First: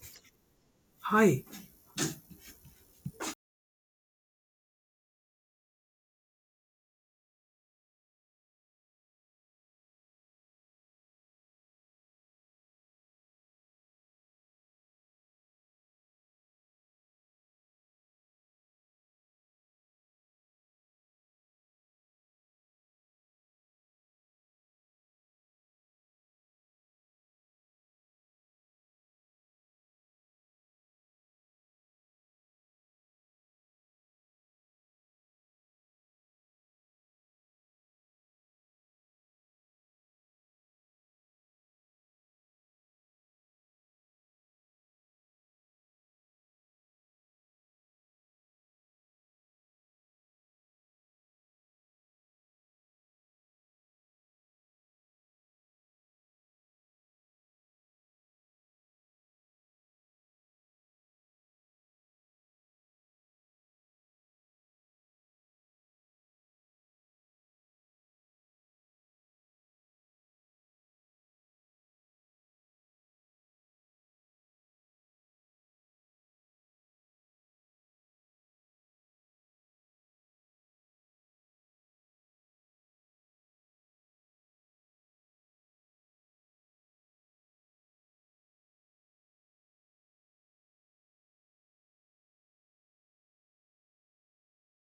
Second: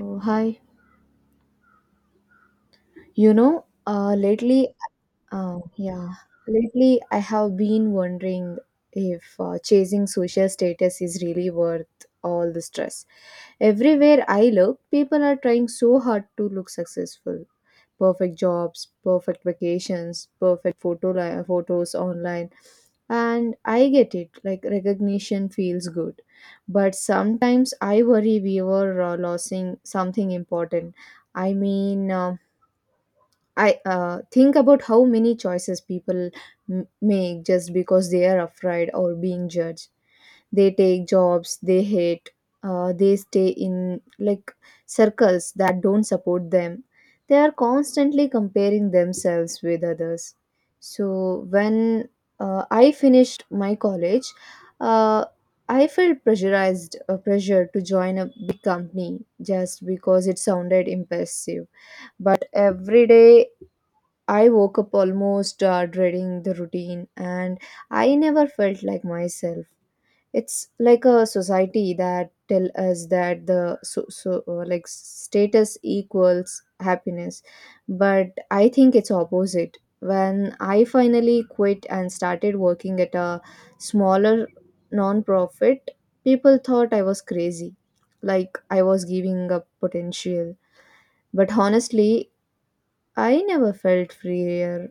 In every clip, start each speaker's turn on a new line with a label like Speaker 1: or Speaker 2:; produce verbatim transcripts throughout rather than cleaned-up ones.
Speaker 1: Oh, hi.
Speaker 2: Hi.
Speaker 1: You know, uh, lately, uh, yeah, Lately I have been wondering if uh, chasing social status is really worth all the stress. Everywhere I look, people are trying so hard to look successful. Perfect jobs, perfect vacations, perfect photo li- photos online. And I get it, like recognition feels good. But sometimes I worry we were uh, losing something important. I mean, um I uh, think about how many choices people m- make just because they are afraid or being judged. They take jobs they hate. Uh, they stay in like circles that don't support them. They are constantly comparing themselves with others. So when uh, I finished my college, uh, I felt pressurized, uh, pressured to join a big company just because it sounded impressive, but every day I woke up almost uh, dreading the routine, and I never felt like myself. It's like a society that tell us that the so, so uh, like status equals happiness, but I think it's opposite. When I finally quit and started working at a smaller non-profit, people thought I was crazy, like I was giving up potential. But honestly, I never felt freer,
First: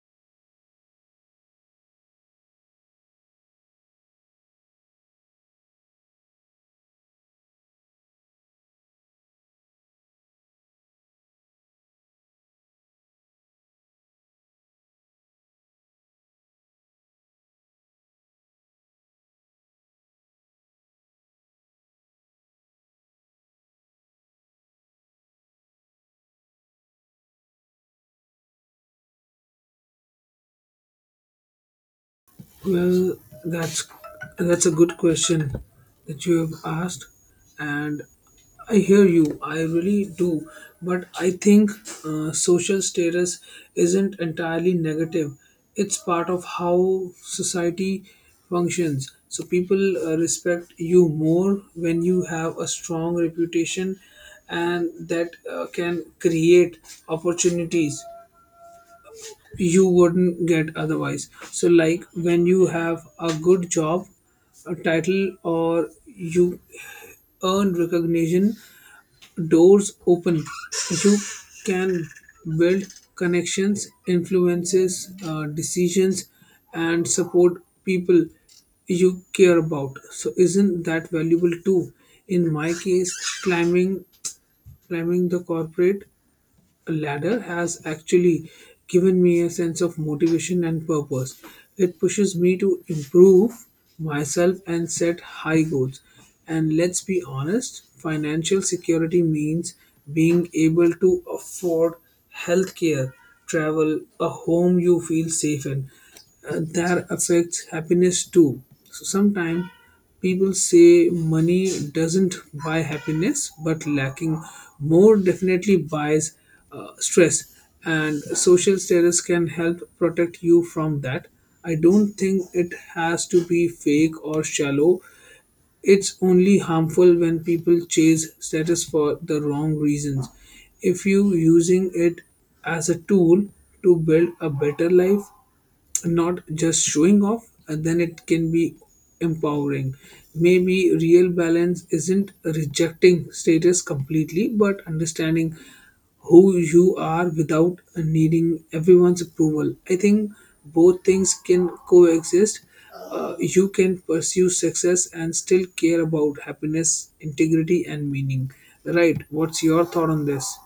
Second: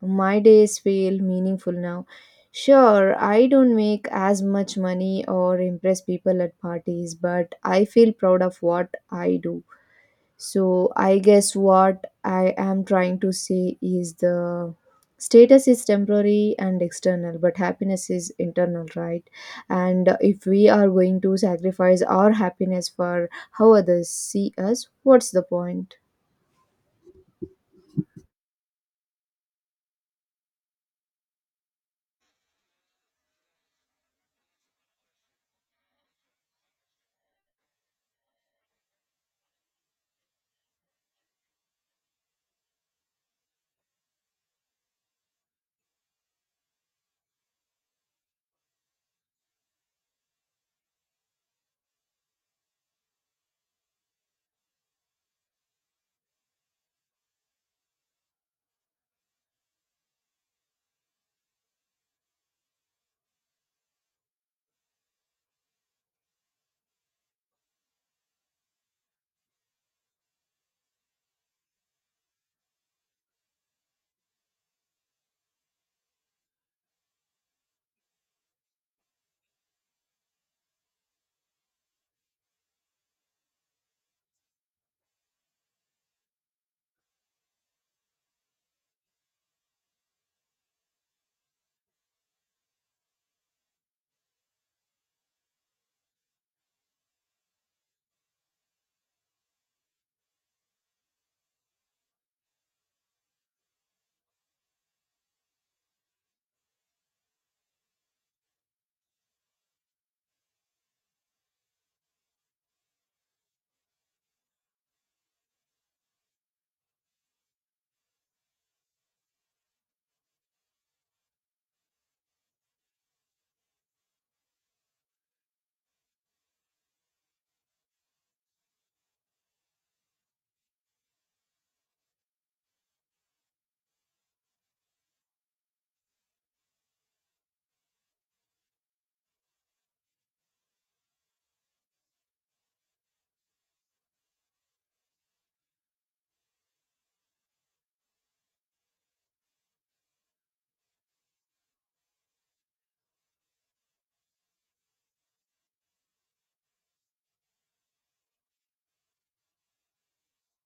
Speaker 1: my days feel meaningful now. Sure, I don't make as much money or impress people at parties, but I feel proud of what I do. So, I guess what I am trying to say is the status is temporary and external, but happiness is internal, right? And if we are going to sacrifice our happiness for how others see us, what's the point?
Speaker 2: Well, that's that's a good question that you have asked, and I hear you. I really do, but I think uh, social status isn't entirely negative. It's part of how society functions. So people uh, respect you more when you have a strong reputation, and that uh, can create opportunities you wouldn't get otherwise. So, like when you have a good job, a title, or you earn recognition, doors open. You can build connections, influences, uh, decisions, and support people you care about. So, isn't that valuable too? In my case, climbing climbing the corporate ladder has actually given me a sense of motivation and purpose. It pushes me to improve myself and set high goals. And let's be honest, financial security means being able to afford healthcare, travel, a home you feel safe in. Uh, that affects happiness too. So sometimes people say money doesn't buy happiness, but lacking more definitely buys uh, stress. And social status can help protect you from that. I don't think it has to be fake or shallow. It's only harmful when people chase status for the wrong reasons. If you using it as a tool to build a better life, not just showing off, and then it can be empowering. Maybe real balance isn't rejecting status completely, but understanding who you are without needing everyone's approval. I think both things can coexist. Uh, you can pursue success and still care about happiness, integrity, and meaning. Right? What's your thought on this?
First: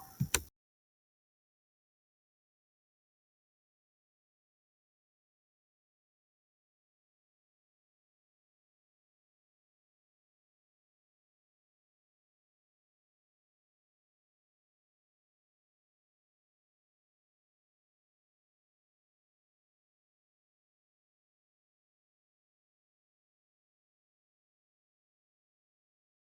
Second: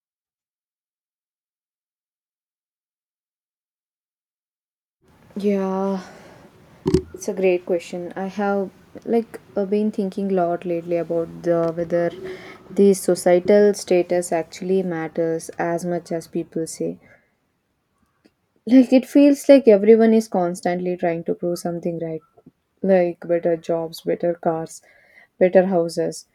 Speaker 1: Yeah, it's a great question. I have like uh, been thinking a lot lately about the whether the societal status actually matters as much as people say. Like it feels like everyone is constantly trying to prove something, right, like better jobs, better cars, better houses.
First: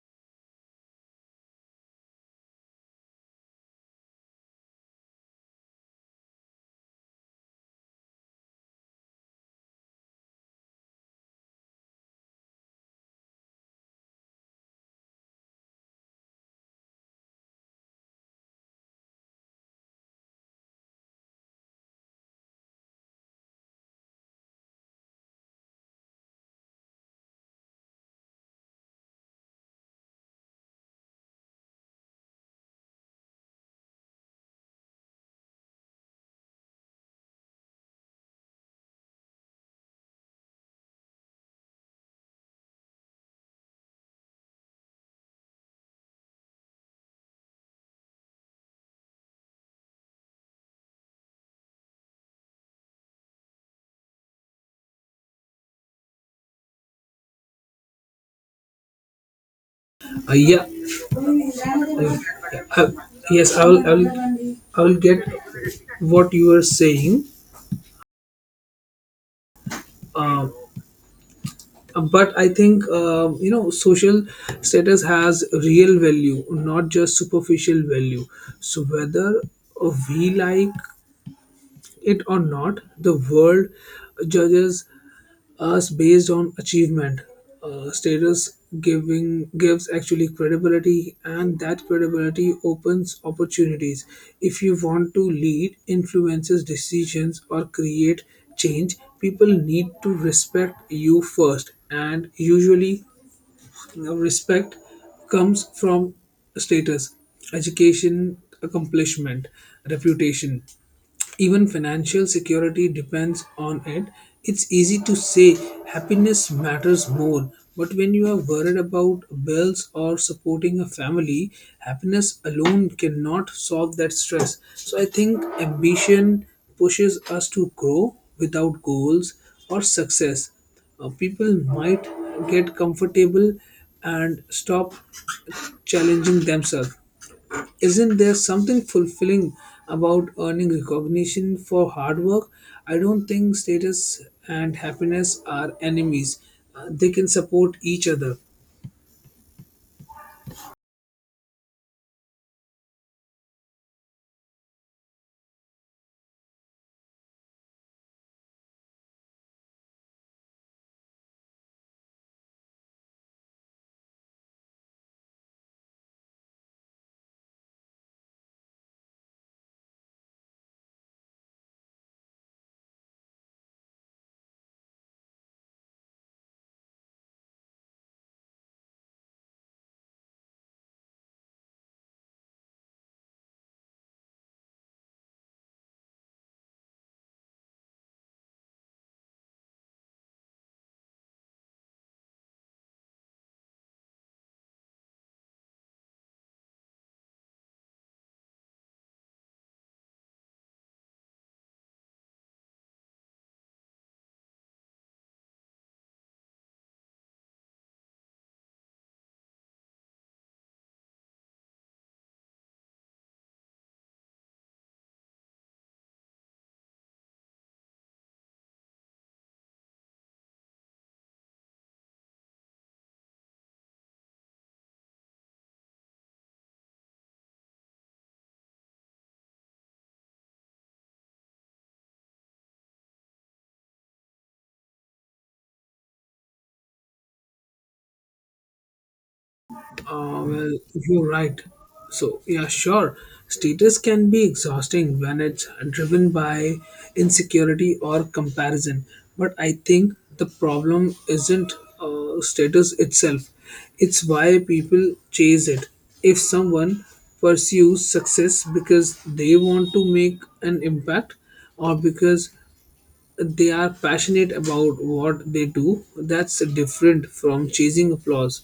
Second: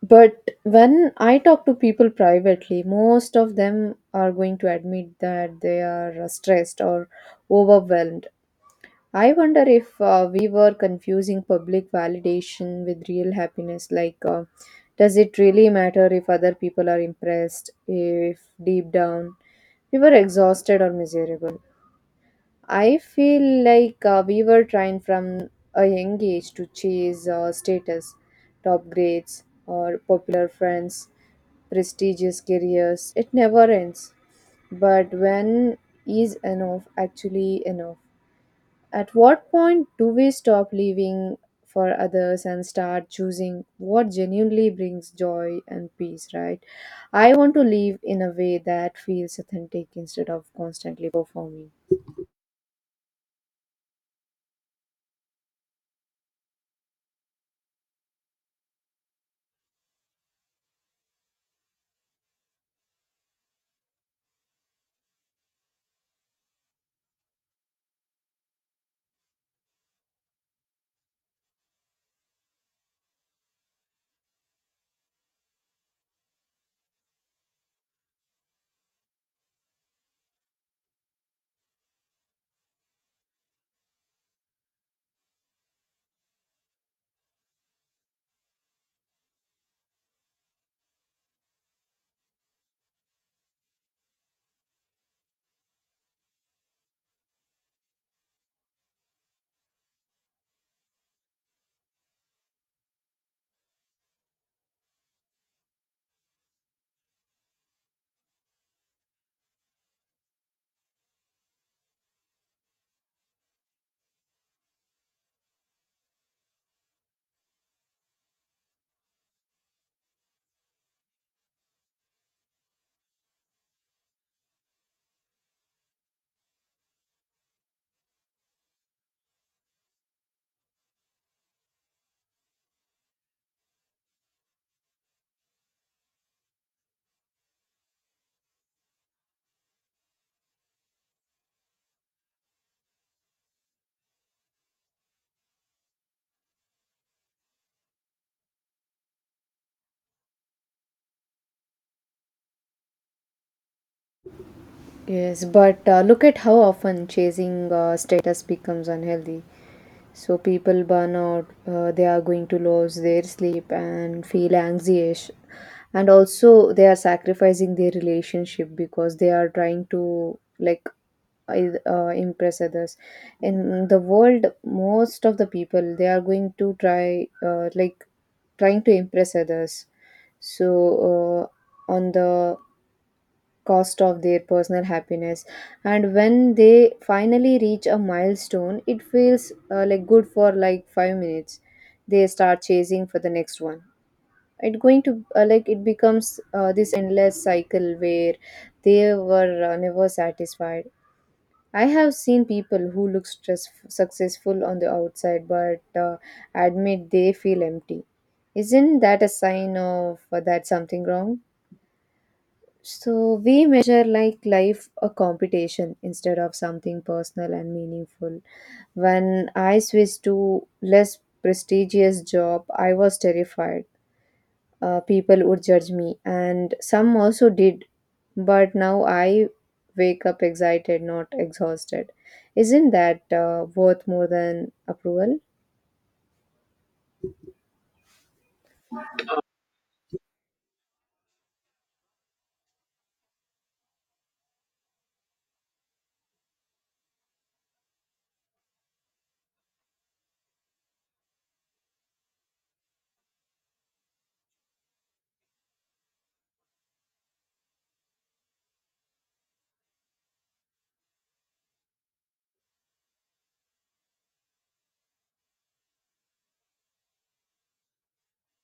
Speaker 1: But when I talk to people privately, most of them are going to admit that they are stressed or overwhelmed. I wonder if uh, we were confusing public validation with real happiness. Like, uh, does it really matter if other people are impressed? If deep down we were exhausted or miserable? I feel like uh, we were trying from a young age to chase uh, status, top grades, or popular friends, prestigious careers. It never ends. But when is enough actually enough? At what point do we stop living for others and start choosing what genuinely brings joy and peace, right? I want to live in a way that feels authentic instead of constantly performing.
Speaker 2: Uh, yeah, Uh, yes, I will, I will, I will get what you are saying. Um, but I think um, you know, social status has real value, not just superficial value. So whether we like it or not, the world judges as based on achievement. Uh, status giving gives actually credibility, and that credibility opens opportunities. If you want to lead, influences decisions, or create change, people need to respect you first, and usually uh, respect comes from status, education, accomplishment, reputation, even financial security depends on it. It's easy to say happiness matters more, but when you are worried about bills or supporting a family, happiness alone cannot solve that stress. So I think ambition pushes us to grow. Without goals or success, Uh, people might get comfortable and stop challenging themselves. Isn't there something fulfilling about earning recognition for hard work? I don't think status and happiness are enemies, Uh, they can support each other.
Speaker 1: Yes, but uh, look at how often chasing uh, status becomes unhealthy. So people burn out, uh, they are going to lose their sleep and feel anxious. And also they are sacrificing their relationship because they are trying to like I- uh, impress others. In the world, most of the people, they are going to try uh, like trying to impress others, so uh, on the cost of their personal happiness, and when they finally reach a milestone, it feels uh, like good for like five minutes, they start chasing for the next one. It going to uh, like it becomes uh, this endless cycle where they were uh, never satisfied. I have seen people who look stress successful on the outside but uh, admit they feel empty. Isn't that a sign of uh, that something wrong? So we measure like life a competition instead of something personal and meaningful. When I switched to less prestigious job, I was terrified. Uh, people would judge me, and some also did. But now I wake up excited, not exhausted. Isn't that uh, worth more than approval?
Speaker 2: Uh, well, you're right. So, yeah, sure. Status can be exhausting when it's driven by insecurity or comparison. But I think the problem isn't uh, status itself, it's why people chase it. If someone pursues success because they want to make an impact, or because they are passionate about what they do. That's different from chasing applause.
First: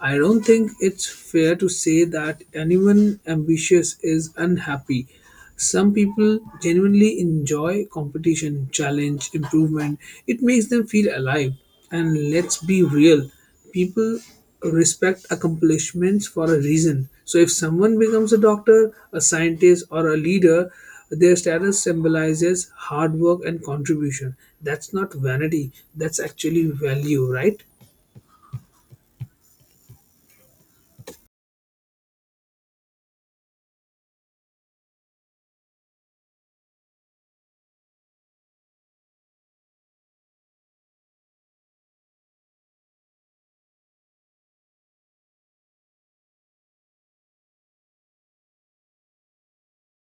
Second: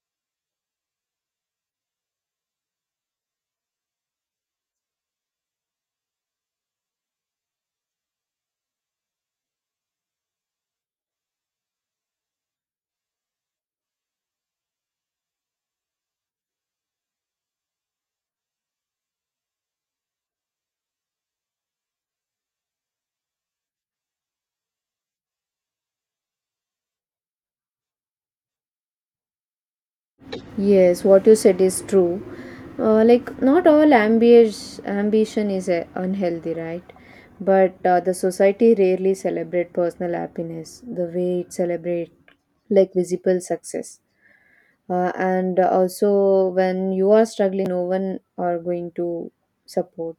Speaker 2: I don't think it's fair to say that anyone ambitious is unhappy. Some people genuinely enjoy competition, challenge, improvement. It makes them feel alive. And let's be real, people respect accomplishments for a reason. So if someone becomes a doctor, a scientist, or a leader, their status symbolizes hard work and contribution. That's not vanity, that's actually value, right?
Speaker 1: Yes, what you said is true. Uh, like, not all ambience, ambition is uh, unhealthy, right? But uh, the society rarely celebrate personal happiness the way it celebrate like visible success. Uh, and also, when you are struggling, no one are going to support.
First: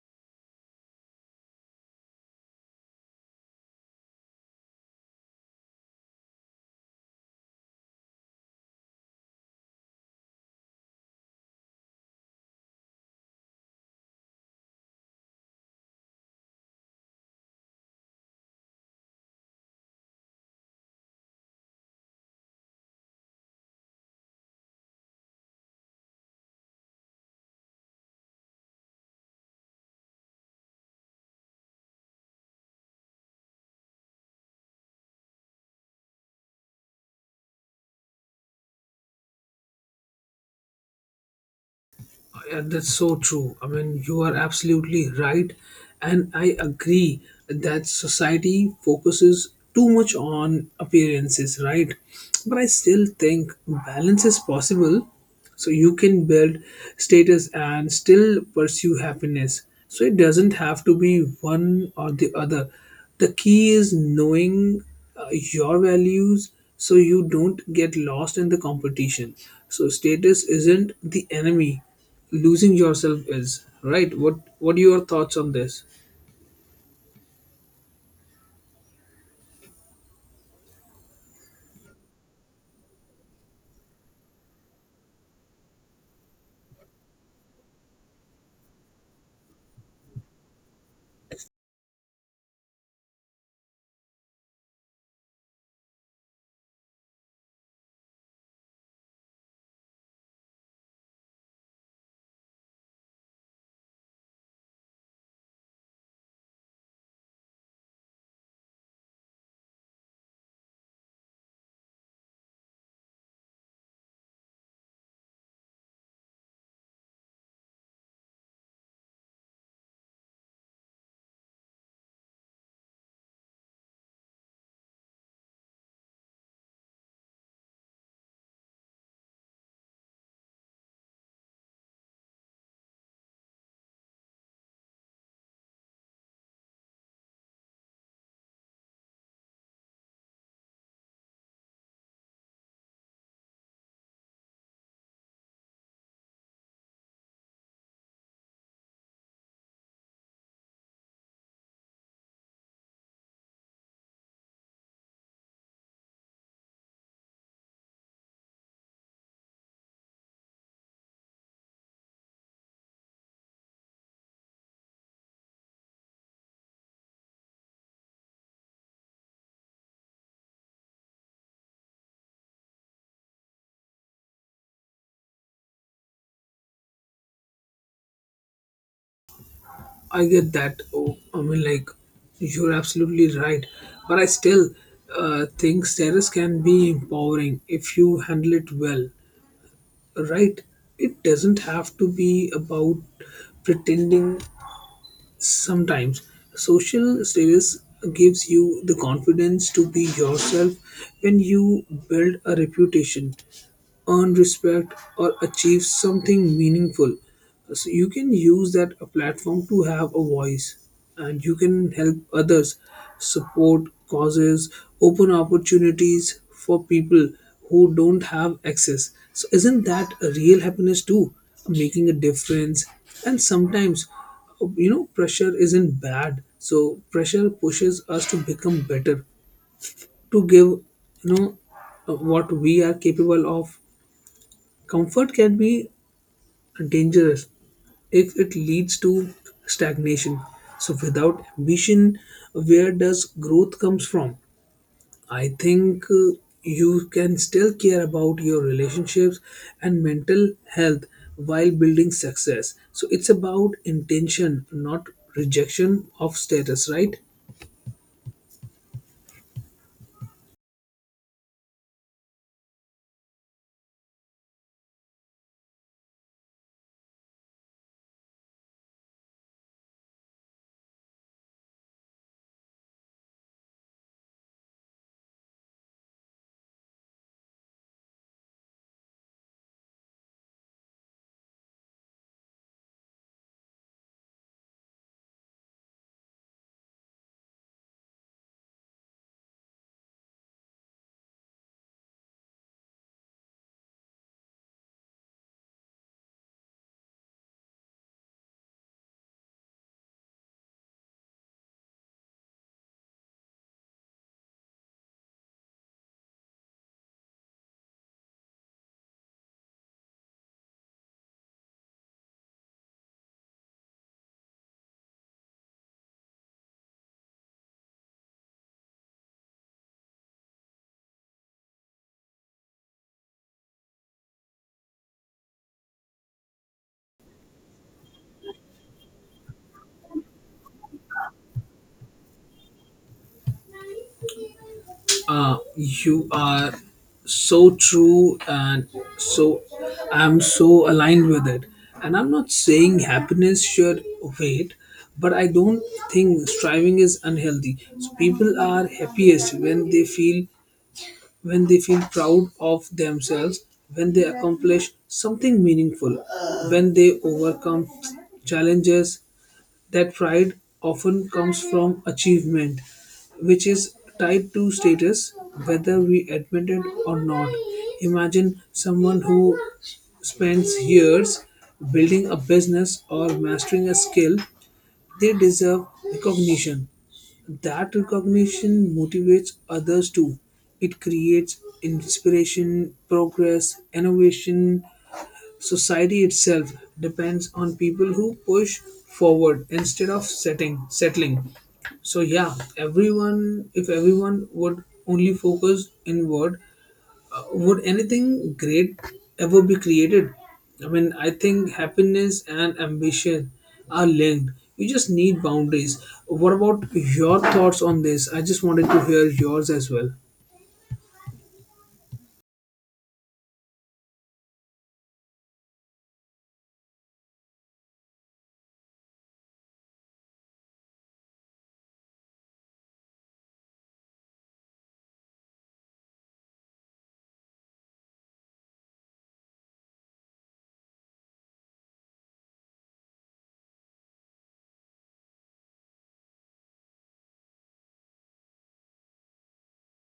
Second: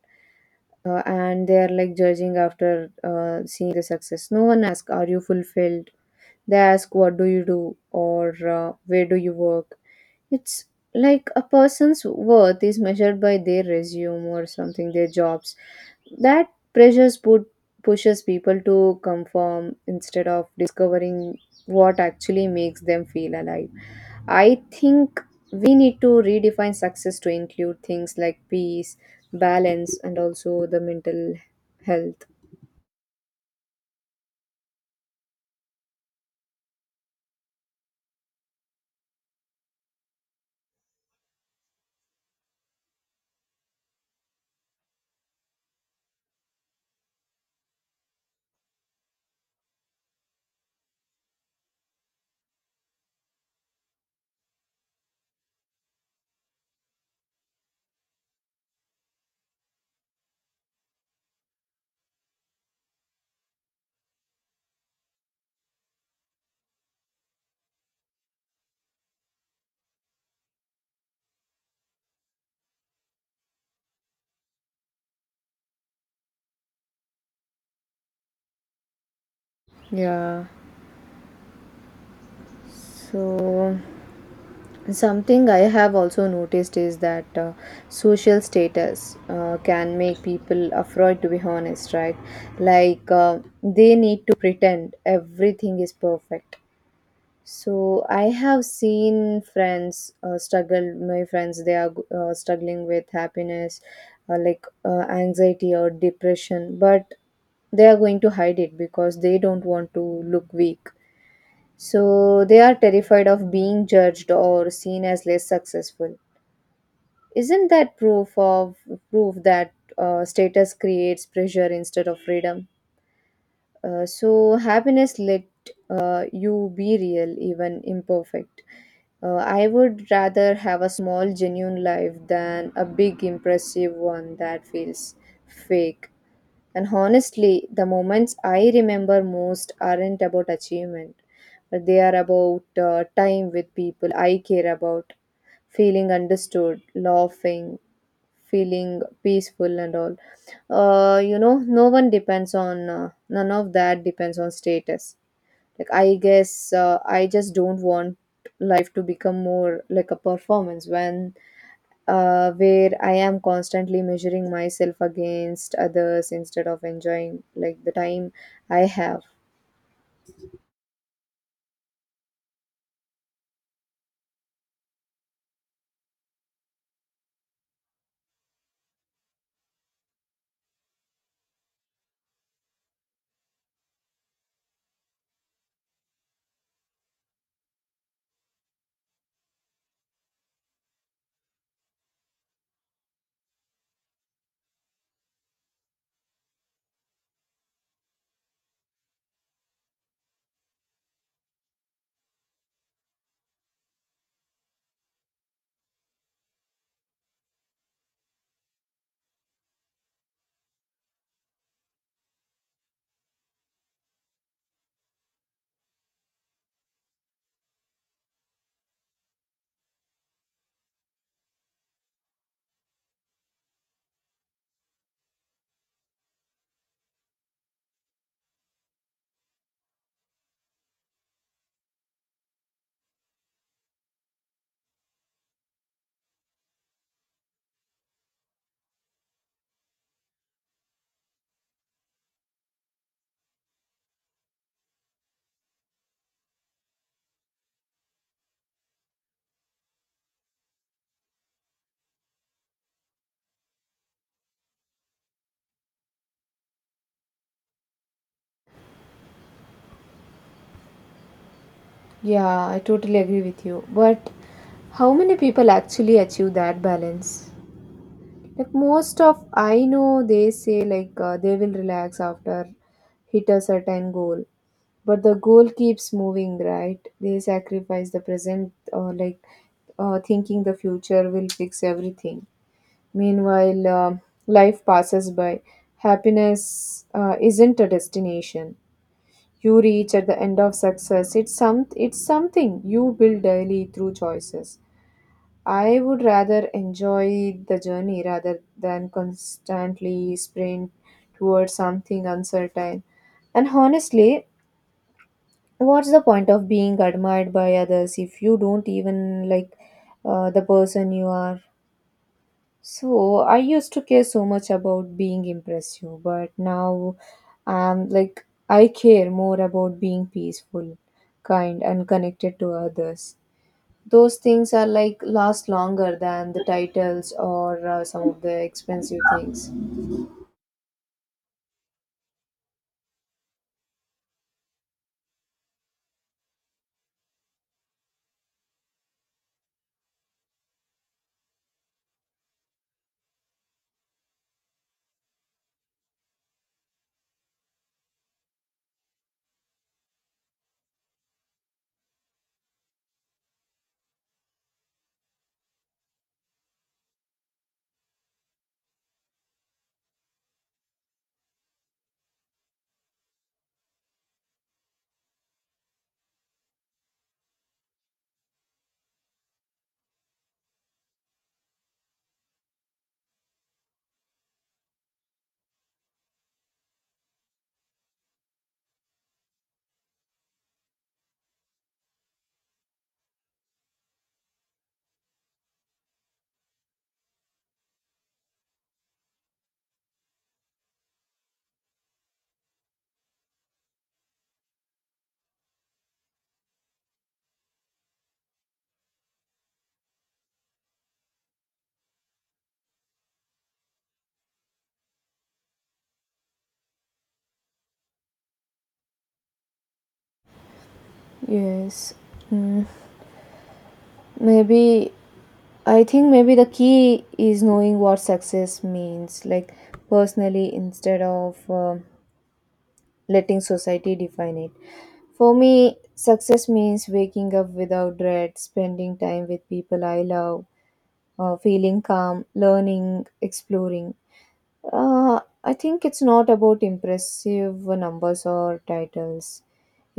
Speaker 1: Uh, and they are like judging after uh, seeing the success. No one asks, are you fulfilled? They ask, what do you do? Or uh, where do you work? It's like a person's worth is measured by their resume or something, their jobs. That pressures put pushes people to conform instead of discovering what actually makes them feel alive. I think we need to redefine success to include things like peace, balance, and also the mental health.
Speaker 2: Yeah, that's so true. I mean, you are absolutely right. And I agree that society focuses too much on appearances, right? But I still think balance is possible. So you can build status and still pursue happiness. So it doesn't have to be one or the other. The key is knowing uh, your values so you don't get lost in the competition. So status isn't the enemy, losing yourself is. Right? What what are your thoughts on this?
Speaker 1: Yeah. So something I have also noticed is that uh, social status uh, can make people afraid to be honest, right? Like uh, they need to pretend everything is perfect. So I have seen friends uh, struggle, my friends, they are uh, struggling with happiness, uh, like uh, anxiety or depression, but they are going to hide it because they don't want to look weak. So they are terrified of being judged or seen as less successful. Isn't that proof of proof that uh, status creates pressure instead of freedom? Uh, so happiness let uh, you be real, even imperfect. Uh, I would rather have a small, genuine life than a big, impressive one that feels fake. And honestly, the moments I remember most aren't about achievement, but they are about uh, time with people I care about, feeling understood, laughing, feeling peaceful and all. uh, you know no one depends on uh, none of that depends on status. Like, I guess uh, I just don't want life to become more like a performance when uh, where I am constantly measuring myself against others instead of enjoying like the time I have.
Speaker 2: I get that. Oh, I mean, like, you're absolutely right, but I still uh, think status can be empowering if you handle it well, right? It doesn't have to be about pretending. Sometimes social status gives you the confidence to be yourself when you build a reputation, earn respect, or achieve something meaningful. So you can use that platform to have a voice, and you can help others, support causes, open opportunities for people who don't have access. So, isn't that a real happiness too? Making a difference, and sometimes, you know, pressure isn't bad. So pressure pushes us to become better, to give, you know, uh, what we are capable of. Comfort can be dangerous if it leads to stagnation. So without ambition, where does growth comes from? I think uh, you can still care about your relationships and mental health while building success. So it's about intention, not rejection of status, right?
Speaker 1: Yeah, I totally agree with you, but how many people actually achieve that balance? Like most of I know, they say like uh, they will relax after hit a certain goal, but the goal keeps moving, right? They sacrifice the present, uh, like uh, thinking the future will fix everything. Meanwhile, um life passes by. Happiness uh, isn't a destination. You reach at the end of success. It's some. It's something you build daily through choices. I would rather enjoy the journey rather than constantly sprint towards something uncertain. And honestly, what's the point of being admired by others if you don't even like uh, the person you are? So I used to care so much about being impressive, but now I'm like, I care more about being peaceful, kind, and connected to others. Those things are like last longer than the titles or uh, some of the expensive things.
Speaker 2: Uh, you are so true, and so I'm so aligned with it. And I'm not saying happiness should wait, but I don't think striving is unhealthy. So people are happiest when they feel, when they feel proud of themselves, when they accomplish something meaningful, when they overcome challenges. That pride often comes from achievement, which is tied to status, whether we admit it or not. Imagine someone who spends years building a business or mastering a skill, they deserve recognition. That recognition motivates others too. It creates inspiration, progress, innovation. Society itself depends on people who push forward instead of setting settling. So yeah, everyone if everyone would only focus inward, would anything great ever be created? I mean, I think happiness and ambition are linked. You just need boundaries. What about your thoughts on this? I just wanted to hear yours as well.
Speaker 1: Yes. Mm. Maybe, I think maybe the key is knowing what success means like personally instead of uh, letting society define it. For me, success means waking up without dread, spending time with people I love, uh, feeling calm, learning, exploring. Uh, I think it's not about impressive numbers or titles.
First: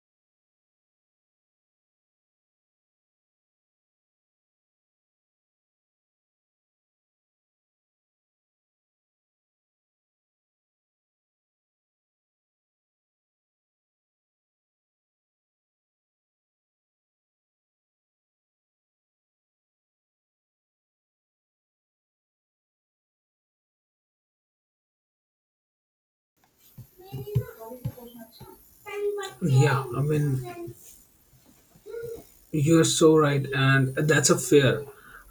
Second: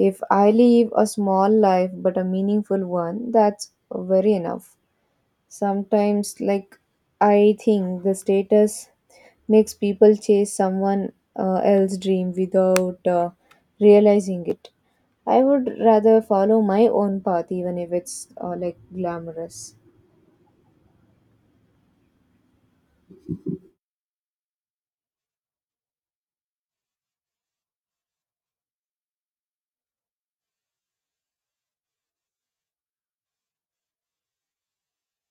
Speaker 1: If I live a small life but a meaningful one, that's very enough. Sometimes, like, I think the status makes people chase someone uh, else's dream without uh, realizing it. I would rather follow my own path, even if it's uh, like glamorous.
Speaker 2: Yeah, I mean, you're so right, and that's a fear.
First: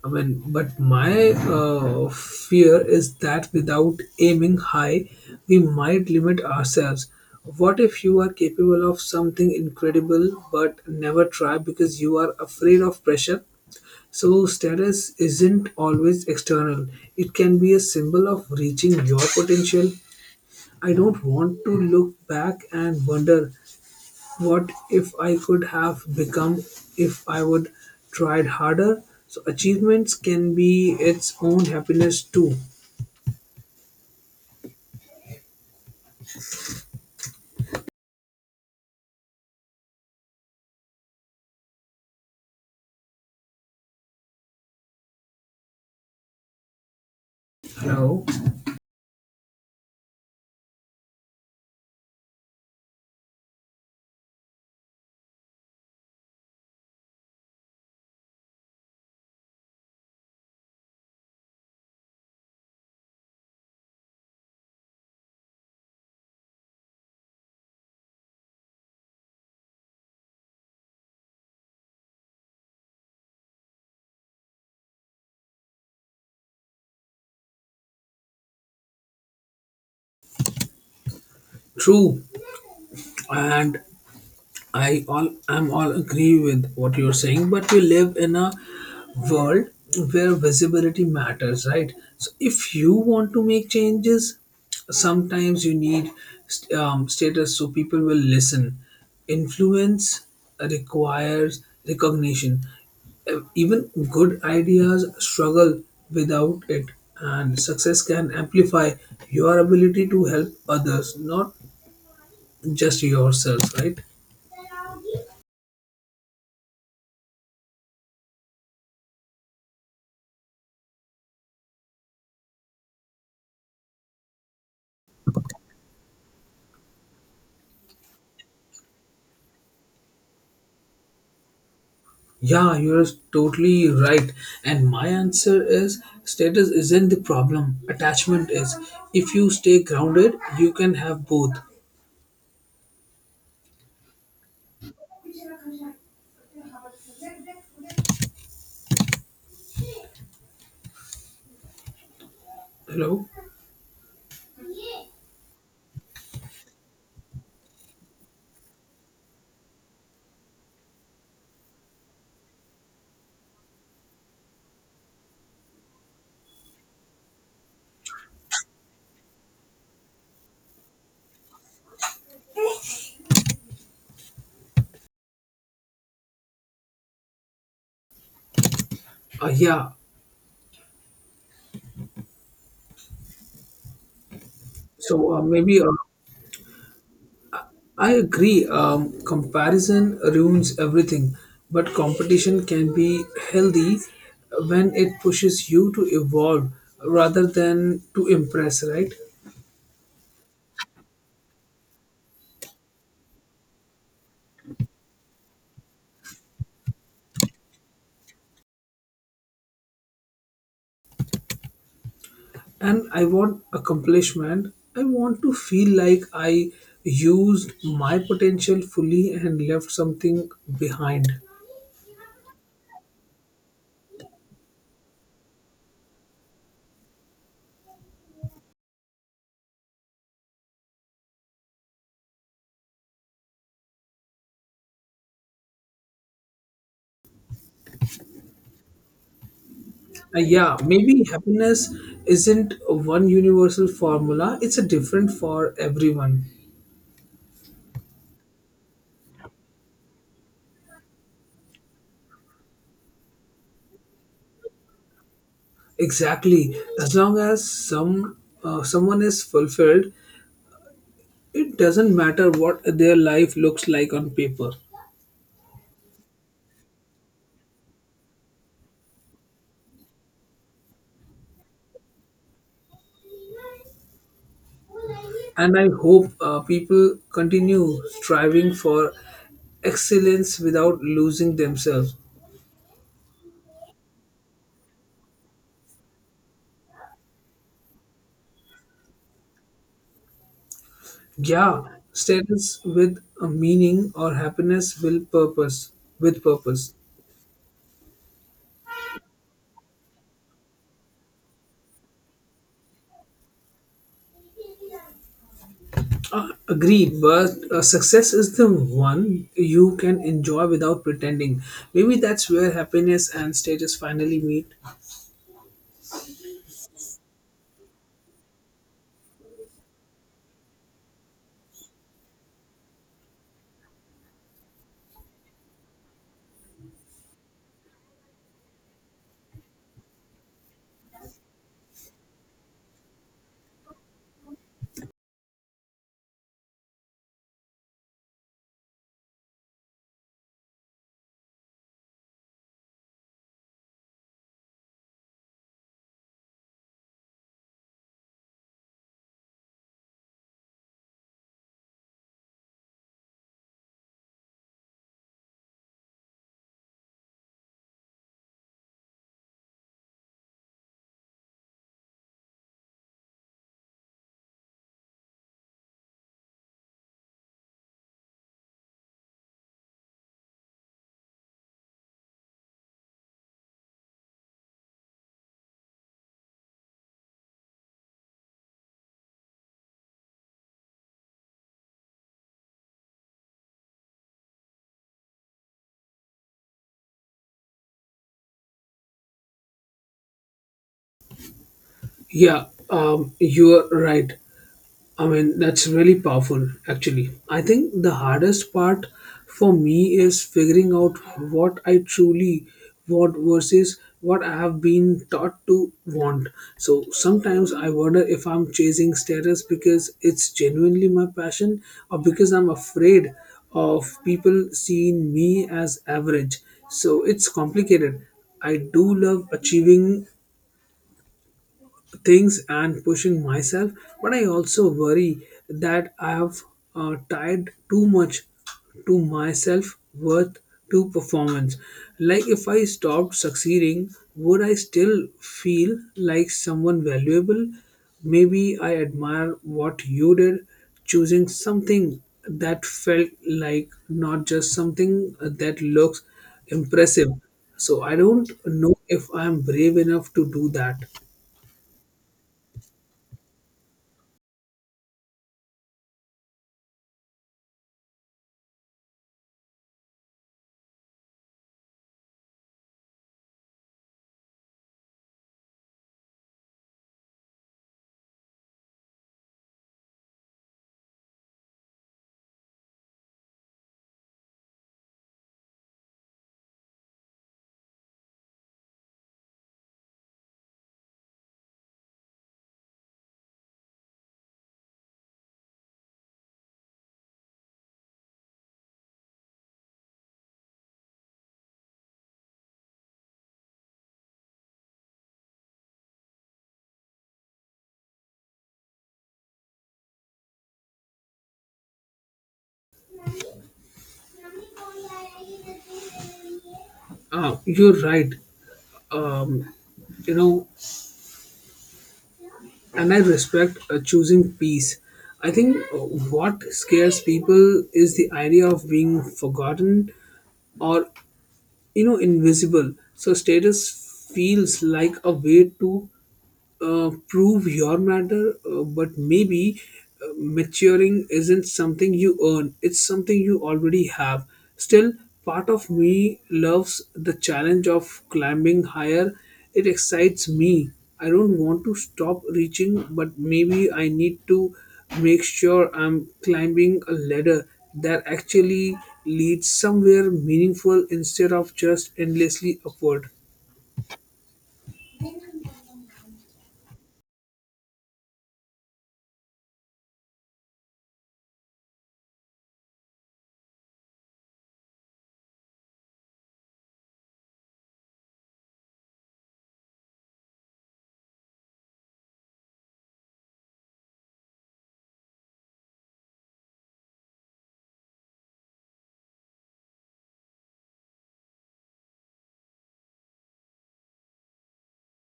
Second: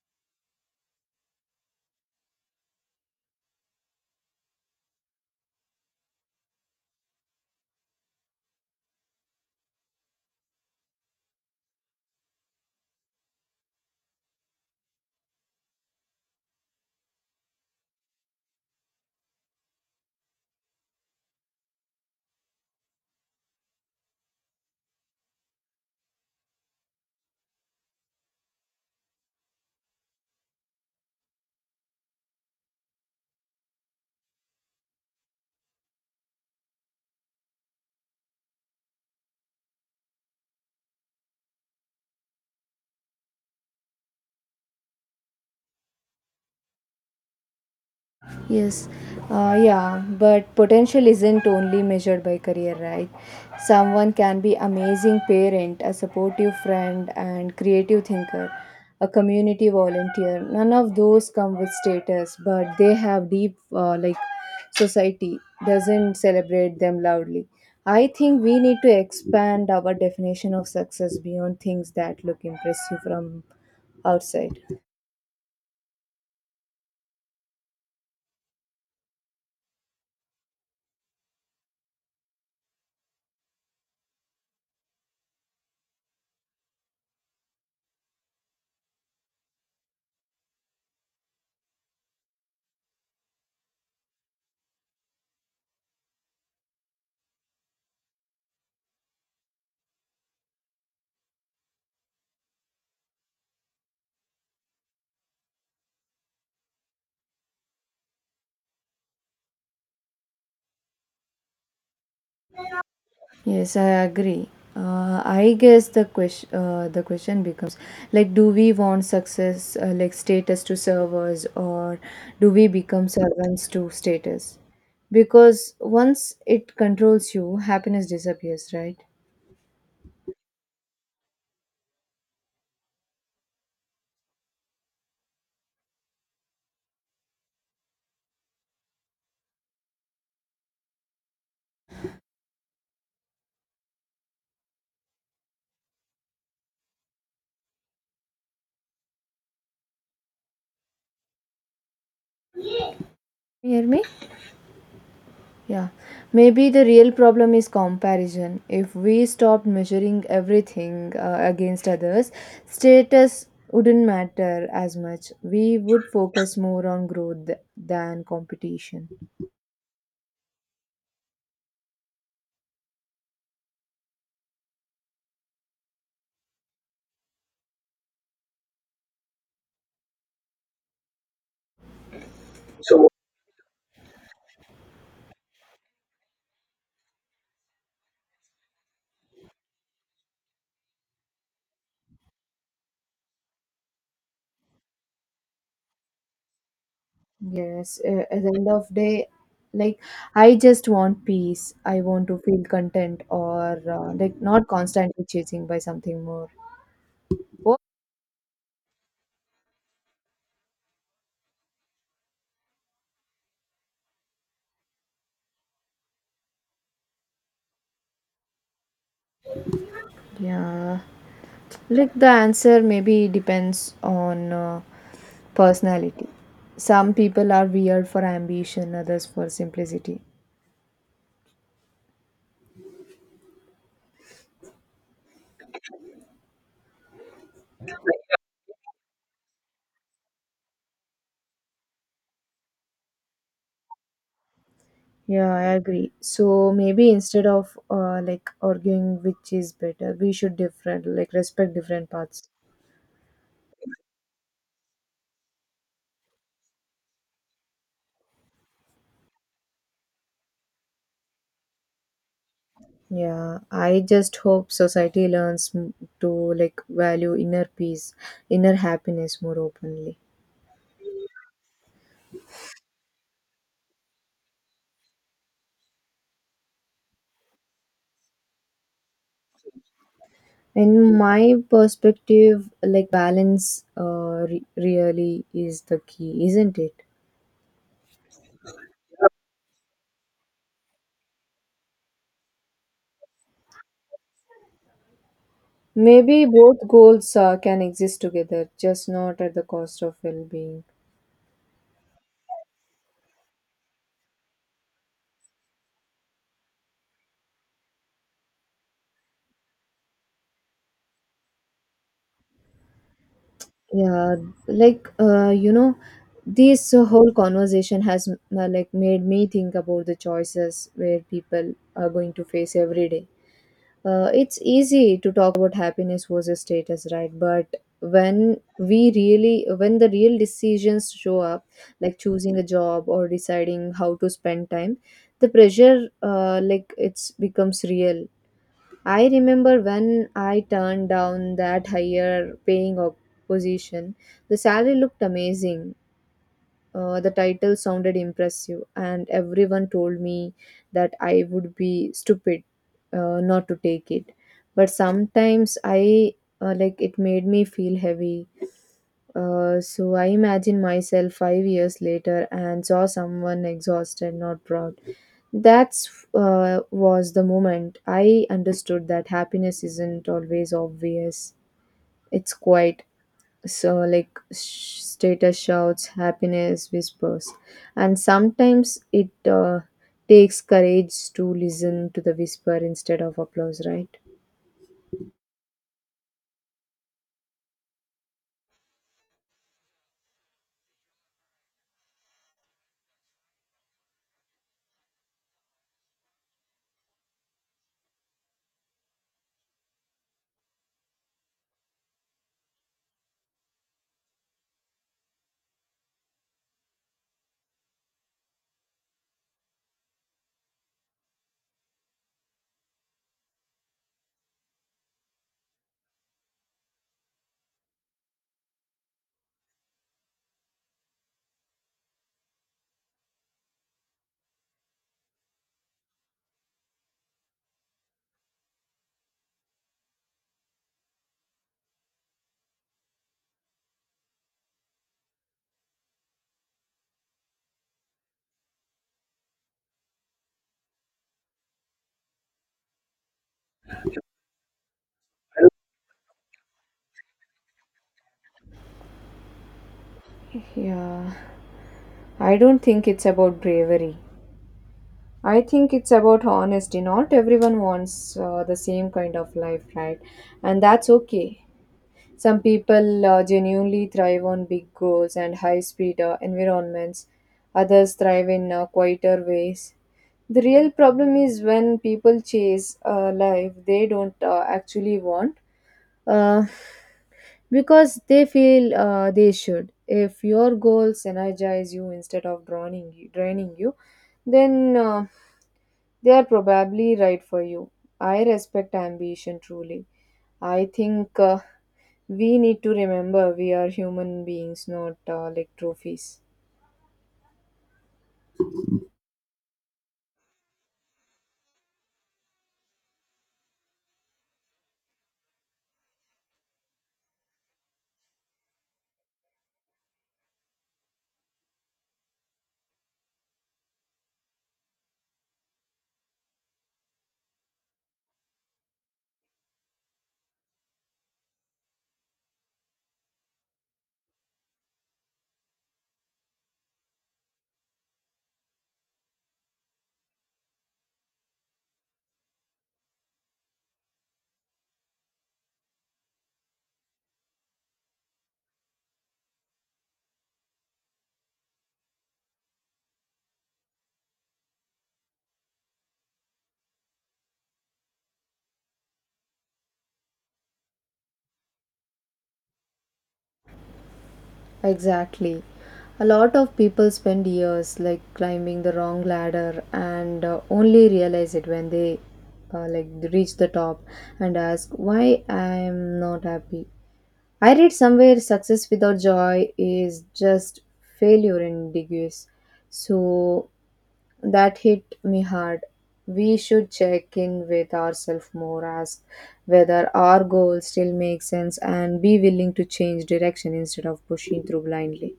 Speaker 2: I mean, but my uh, fear is that without aiming high, we might limit ourselves. What if you are capable of something incredible but never try because you are afraid of pressure? So, status isn't always external, it can be a symbol of reaching your potential. I don't want to look back and wonder what if I could have become if I would tried harder? So achievements can be its own happiness too. Hello.
Speaker 1: Yes, uh, yeah, but potential isn't only measured by career, right? Someone can be amazing parent, a supportive friend, and creative thinker, a community volunteer. None of those come with status, but they have deep, uh, like, society doesn't celebrate them loudly. I think we need to expand our definition of success beyond things that look impressive from outside.
Speaker 2: True, and I all I'm all agree with what you're saying, but we live in a world where visibility matters, right? So if you want to make changes, sometimes you need st- um, status so people will listen. Influence requires recognition. Uh, Even good ideas struggle without it, and success can amplify your ability to help others, not just yourself,
Speaker 1: Yes, I
Speaker 2: right?
Speaker 1: agree. Uh, I guess the question uh, the question becomes like, do we want success uh, like status to serve us, or do we become servants to status? Because once it controls you, happiness disappears, right?
Speaker 2: Yeah, you're totally right. And my answer is status isn't the problem, attachment is. If you stay grounded, you can have both. Hello?
Speaker 1: Can you hear me? Yeah, maybe the real problem is comparison. If we stopped measuring everything uh, against others, status wouldn't matter as much. We would focus more on growth than competition.
Speaker 2: Uh, yeah. So uh, maybe uh, I agree. Um, comparison ruins everything, but competition can be healthy when it pushes you to evolve rather
Speaker 1: Yes,
Speaker 2: than
Speaker 1: uh,
Speaker 2: to
Speaker 1: at the end
Speaker 2: impress,
Speaker 1: of
Speaker 2: right?
Speaker 1: day, like, I just want peace. I want to feel content or uh, like not constantly chasing by something more. Wo-
Speaker 2: And I want accomplishment. I want to feel like I used my potential fully and left something
Speaker 1: Yeah,
Speaker 2: behind.
Speaker 1: like the answer maybe depends on. Uh, Personality. Some people are weird for ambition, others for simplicity.
Speaker 2: Uh, yeah, maybe happiness isn't one universal formula, it's a different
Speaker 1: Yeah, I
Speaker 2: for
Speaker 1: agree.
Speaker 2: everyone.
Speaker 1: So maybe instead of uh, like arguing which is better, we should different like respect different paths.
Speaker 2: Exactly. As long as some uh, someone is fulfilled, it doesn't matter what their life
Speaker 1: Yeah,
Speaker 2: looks
Speaker 1: I
Speaker 2: like on
Speaker 1: just
Speaker 2: paper.
Speaker 1: hope society learns m- to like value inner peace, inner happiness more openly.
Speaker 2: And I hope uh, people continue striving for excellence without
Speaker 1: In
Speaker 2: losing
Speaker 1: my
Speaker 2: themselves.
Speaker 1: perspective, like balance uh, re- really is the key, isn't it?
Speaker 2: Yeah, status with a meaning or happiness will purpose with
Speaker 1: Maybe both
Speaker 2: purpose.
Speaker 1: goals uh, can exist together, just not at the cost of well being.
Speaker 2: Uh, agreed, but uh, success is the one you can enjoy without pretending. Maybe that's where happiness and status
Speaker 1: Yeah,
Speaker 2: finally meet.
Speaker 1: like uh, you know this whole conversation has uh, like made me think about the choices where people are going to face every day. Uh, it's easy to talk about happiness versus status, right, but when we really when the real decisions show up, like choosing a job or deciding how to spend time, the pressure uh, like it's becomes real. I remember when I turned down that higher paying op- position, the salary looked amazing, uh, the title sounded impressive, and everyone told me that I would be stupid uh, not to take it. But sometimes I uh, like it made me feel heavy. Uh, so I imagine myself five years later and saw someone exhausted, not proud. That's uh, was the moment I understood that happiness isn't always obvious. It's quiet, so like sh- status shouts, happiness whispers, and sometimes it uh, takes courage to listen to the whisper instead of applause, right?
Speaker 2: Yeah, um, you're right. I mean, that's really powerful, actually. I think the hardest part for me is figuring out what I truly want versus what I have been taught to want. So sometimes I wonder if I'm chasing status because it's genuinely my passion, or because I'm afraid of people seeing me as average. So it's complicated. I do love achieving things and pushing myself, but I also worry that I have uh, tied too much to my self worth, to performance. Like if I stopped succeeding, would I still feel like someone valuable? Maybe I admire what you did, choosing something that felt like, not just something that looks impressive. So I don't know if I'm brave enough to do that.
Speaker 1: Yeah, I don't think it's about bravery. I think it's about honesty. Not everyone wants uh, the same kind of life, right? And that's okay. Some people uh, genuinely thrive on big goals and high speed uh, environments, others thrive in uh, quieter ways. The real problem is when people chase a life they don't uh, actually want uh, because they feel uh, they should. If your goals energize you instead of drowning you, draining you, then uh, they are probably right for you. I respect ambition truly. I think uh, we need to remember we are human beings, not uh, like trophies.
Speaker 2: Uh, you're right. Um, you know, and I respect uh, choosing peace. I think uh, what scares people is the idea of being forgotten, or, you know, invisible. So status feels like a way to uh, prove your matter, uh, but maybe uh, maturing isn't something you earn, it's something you already have. Still, part of me loves the challenge of climbing higher, it excites me. I don't want to stop reaching, but maybe I need to make sure I'm climbing a ladder that actually leads somewhere meaningful instead of just endlessly upward.
Speaker 1: Exactly. A lot of people spend years like climbing the wrong ladder and uh, only realize it when they uh, like reach the top and ask why I am not happy. I read somewhere success without joy is just failure in degrees. So that hit me hard. We should check in with ourselves more, ask whether our goal still makes sense, and be willing to change direction instead of pushing through blindly.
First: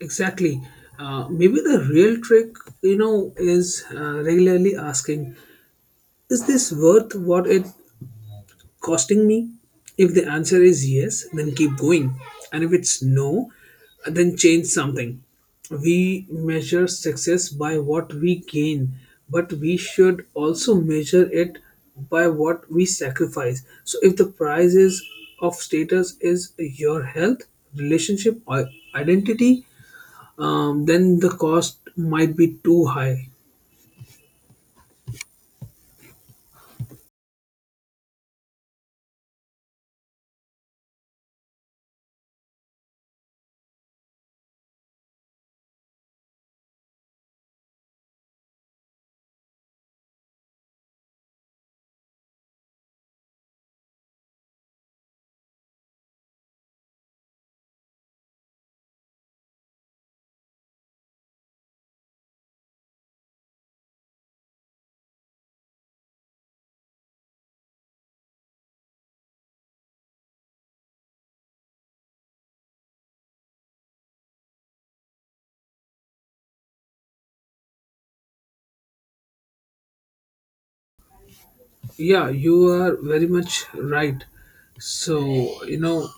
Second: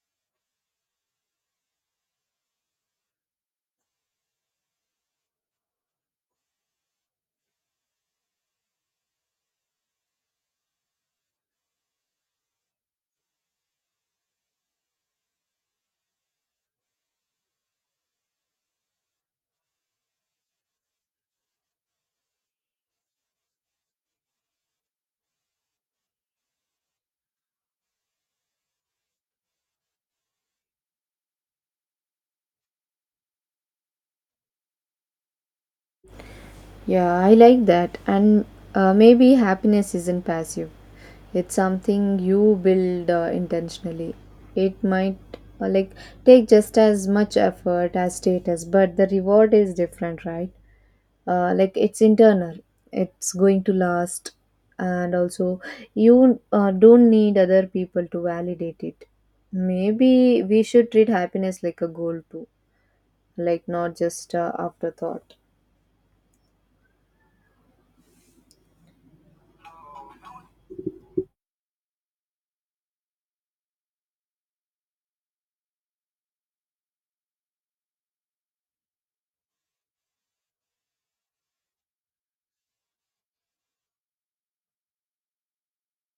Speaker 2: Exactly. Uh, maybe the real trick, you know, is uh, regularly asking, is this worth what it costing me? If the answer is yes, then keep going. And if it's no, then change something. We measure success by what we gain, but we should also measure it by what we sacrifice. So if the price is of status is your health, relationship, or identity, um, then the cost might be too high.
Speaker 1: Yeah, I like that. And uh, maybe happiness isn't passive, it's something you build uh, intentionally. It might uh, like take just as much effort as status, but the reward is different, right? Uh, like, it's internal, it's going to last, and also you uh, don't need other people to validate it. Maybe we should treat happiness like a goal too, like not just uh, afterthought.
Speaker 2: Yeah, you are very much right. So, you know,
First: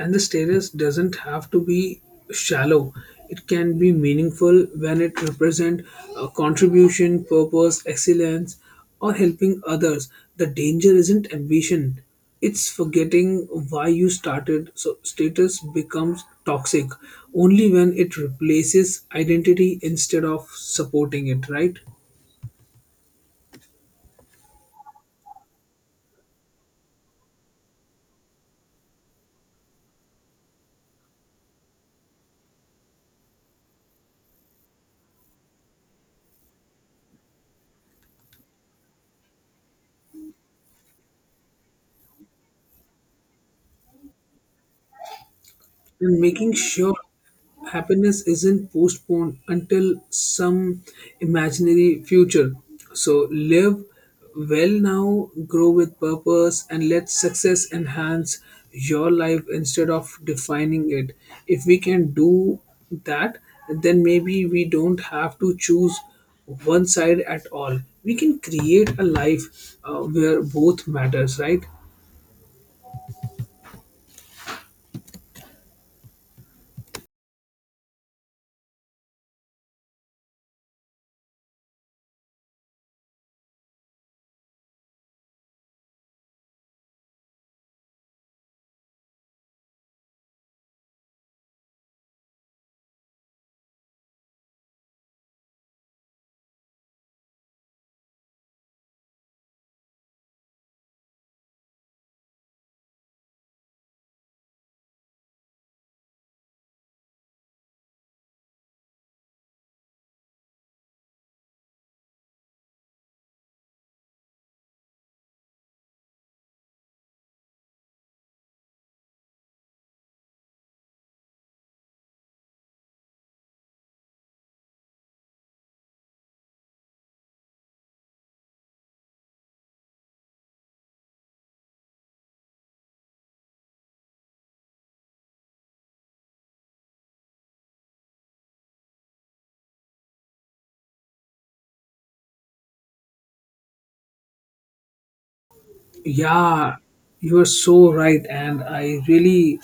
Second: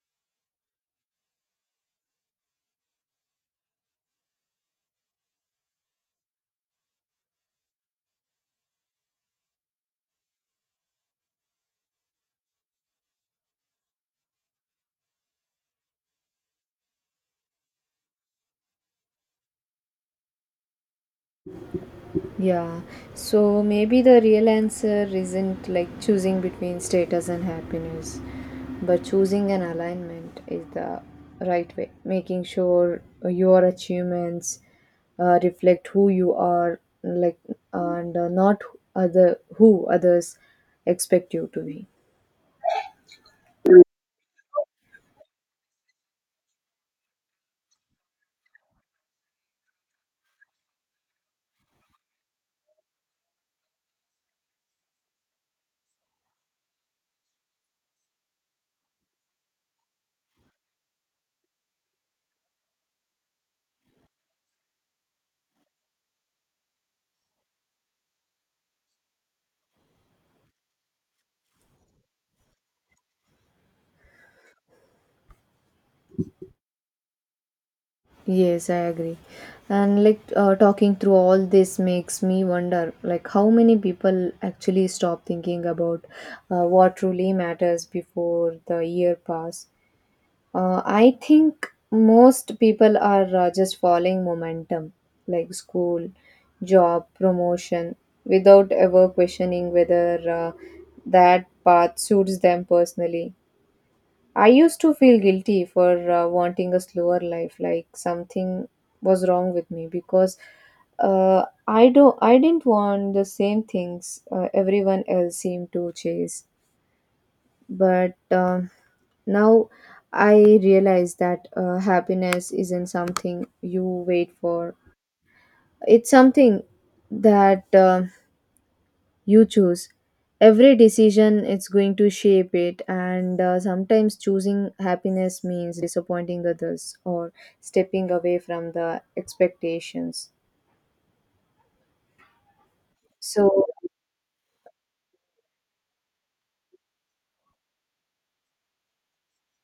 Speaker 2: and the status doesn't have to be shallow. It can be meaningful when it represent a contribution, purpose, excellence, or helping others. The danger isn't ambition. It's forgetting why you started. So status becomes toxic only when it replaces identity instead of supporting it, right?
Speaker 1: Yeah, so maybe the real answer isn't like choosing between status and happiness, but choosing an alignment is the right way. Making sure your achievements uh, reflect who you are, like, and uh, not other who others expect you to be.
Speaker 2: And making sure happiness isn't postponed until some imaginary future. So live well now, grow with purpose, and let success enhance your life instead of defining it. If we can do that, then maybe we don't have to choose one side at all. We can create a life uh, where both matters, right?
Speaker 1: Yes, I agree. And like uh, talking through all this makes me wonder like how many people actually stop thinking about uh, what truly matters before the year pass. Uh, I think most people are uh, just following momentum, like school, job, promotion, without ever questioning whether uh, that path suits them personally. I used to feel guilty for uh, wanting a slower life, like something was wrong with me because uh, I do I didn't want the same things uh, everyone else seemed to chase. But um now I realize that uh, happiness isn't something you wait for. It's something that uh, you choose. Every decision it's going to shape it, and uh, sometimes choosing happiness means disappointing others or stepping away from the expectations, so
Speaker 2: Yeah, you are so right, and I really,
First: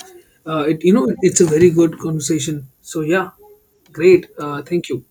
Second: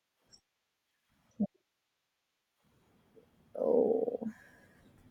Speaker 2: uh, it you know, it's a very good conversation. So yeah, great.
Speaker 1: oh,
Speaker 2: Uh, thank you.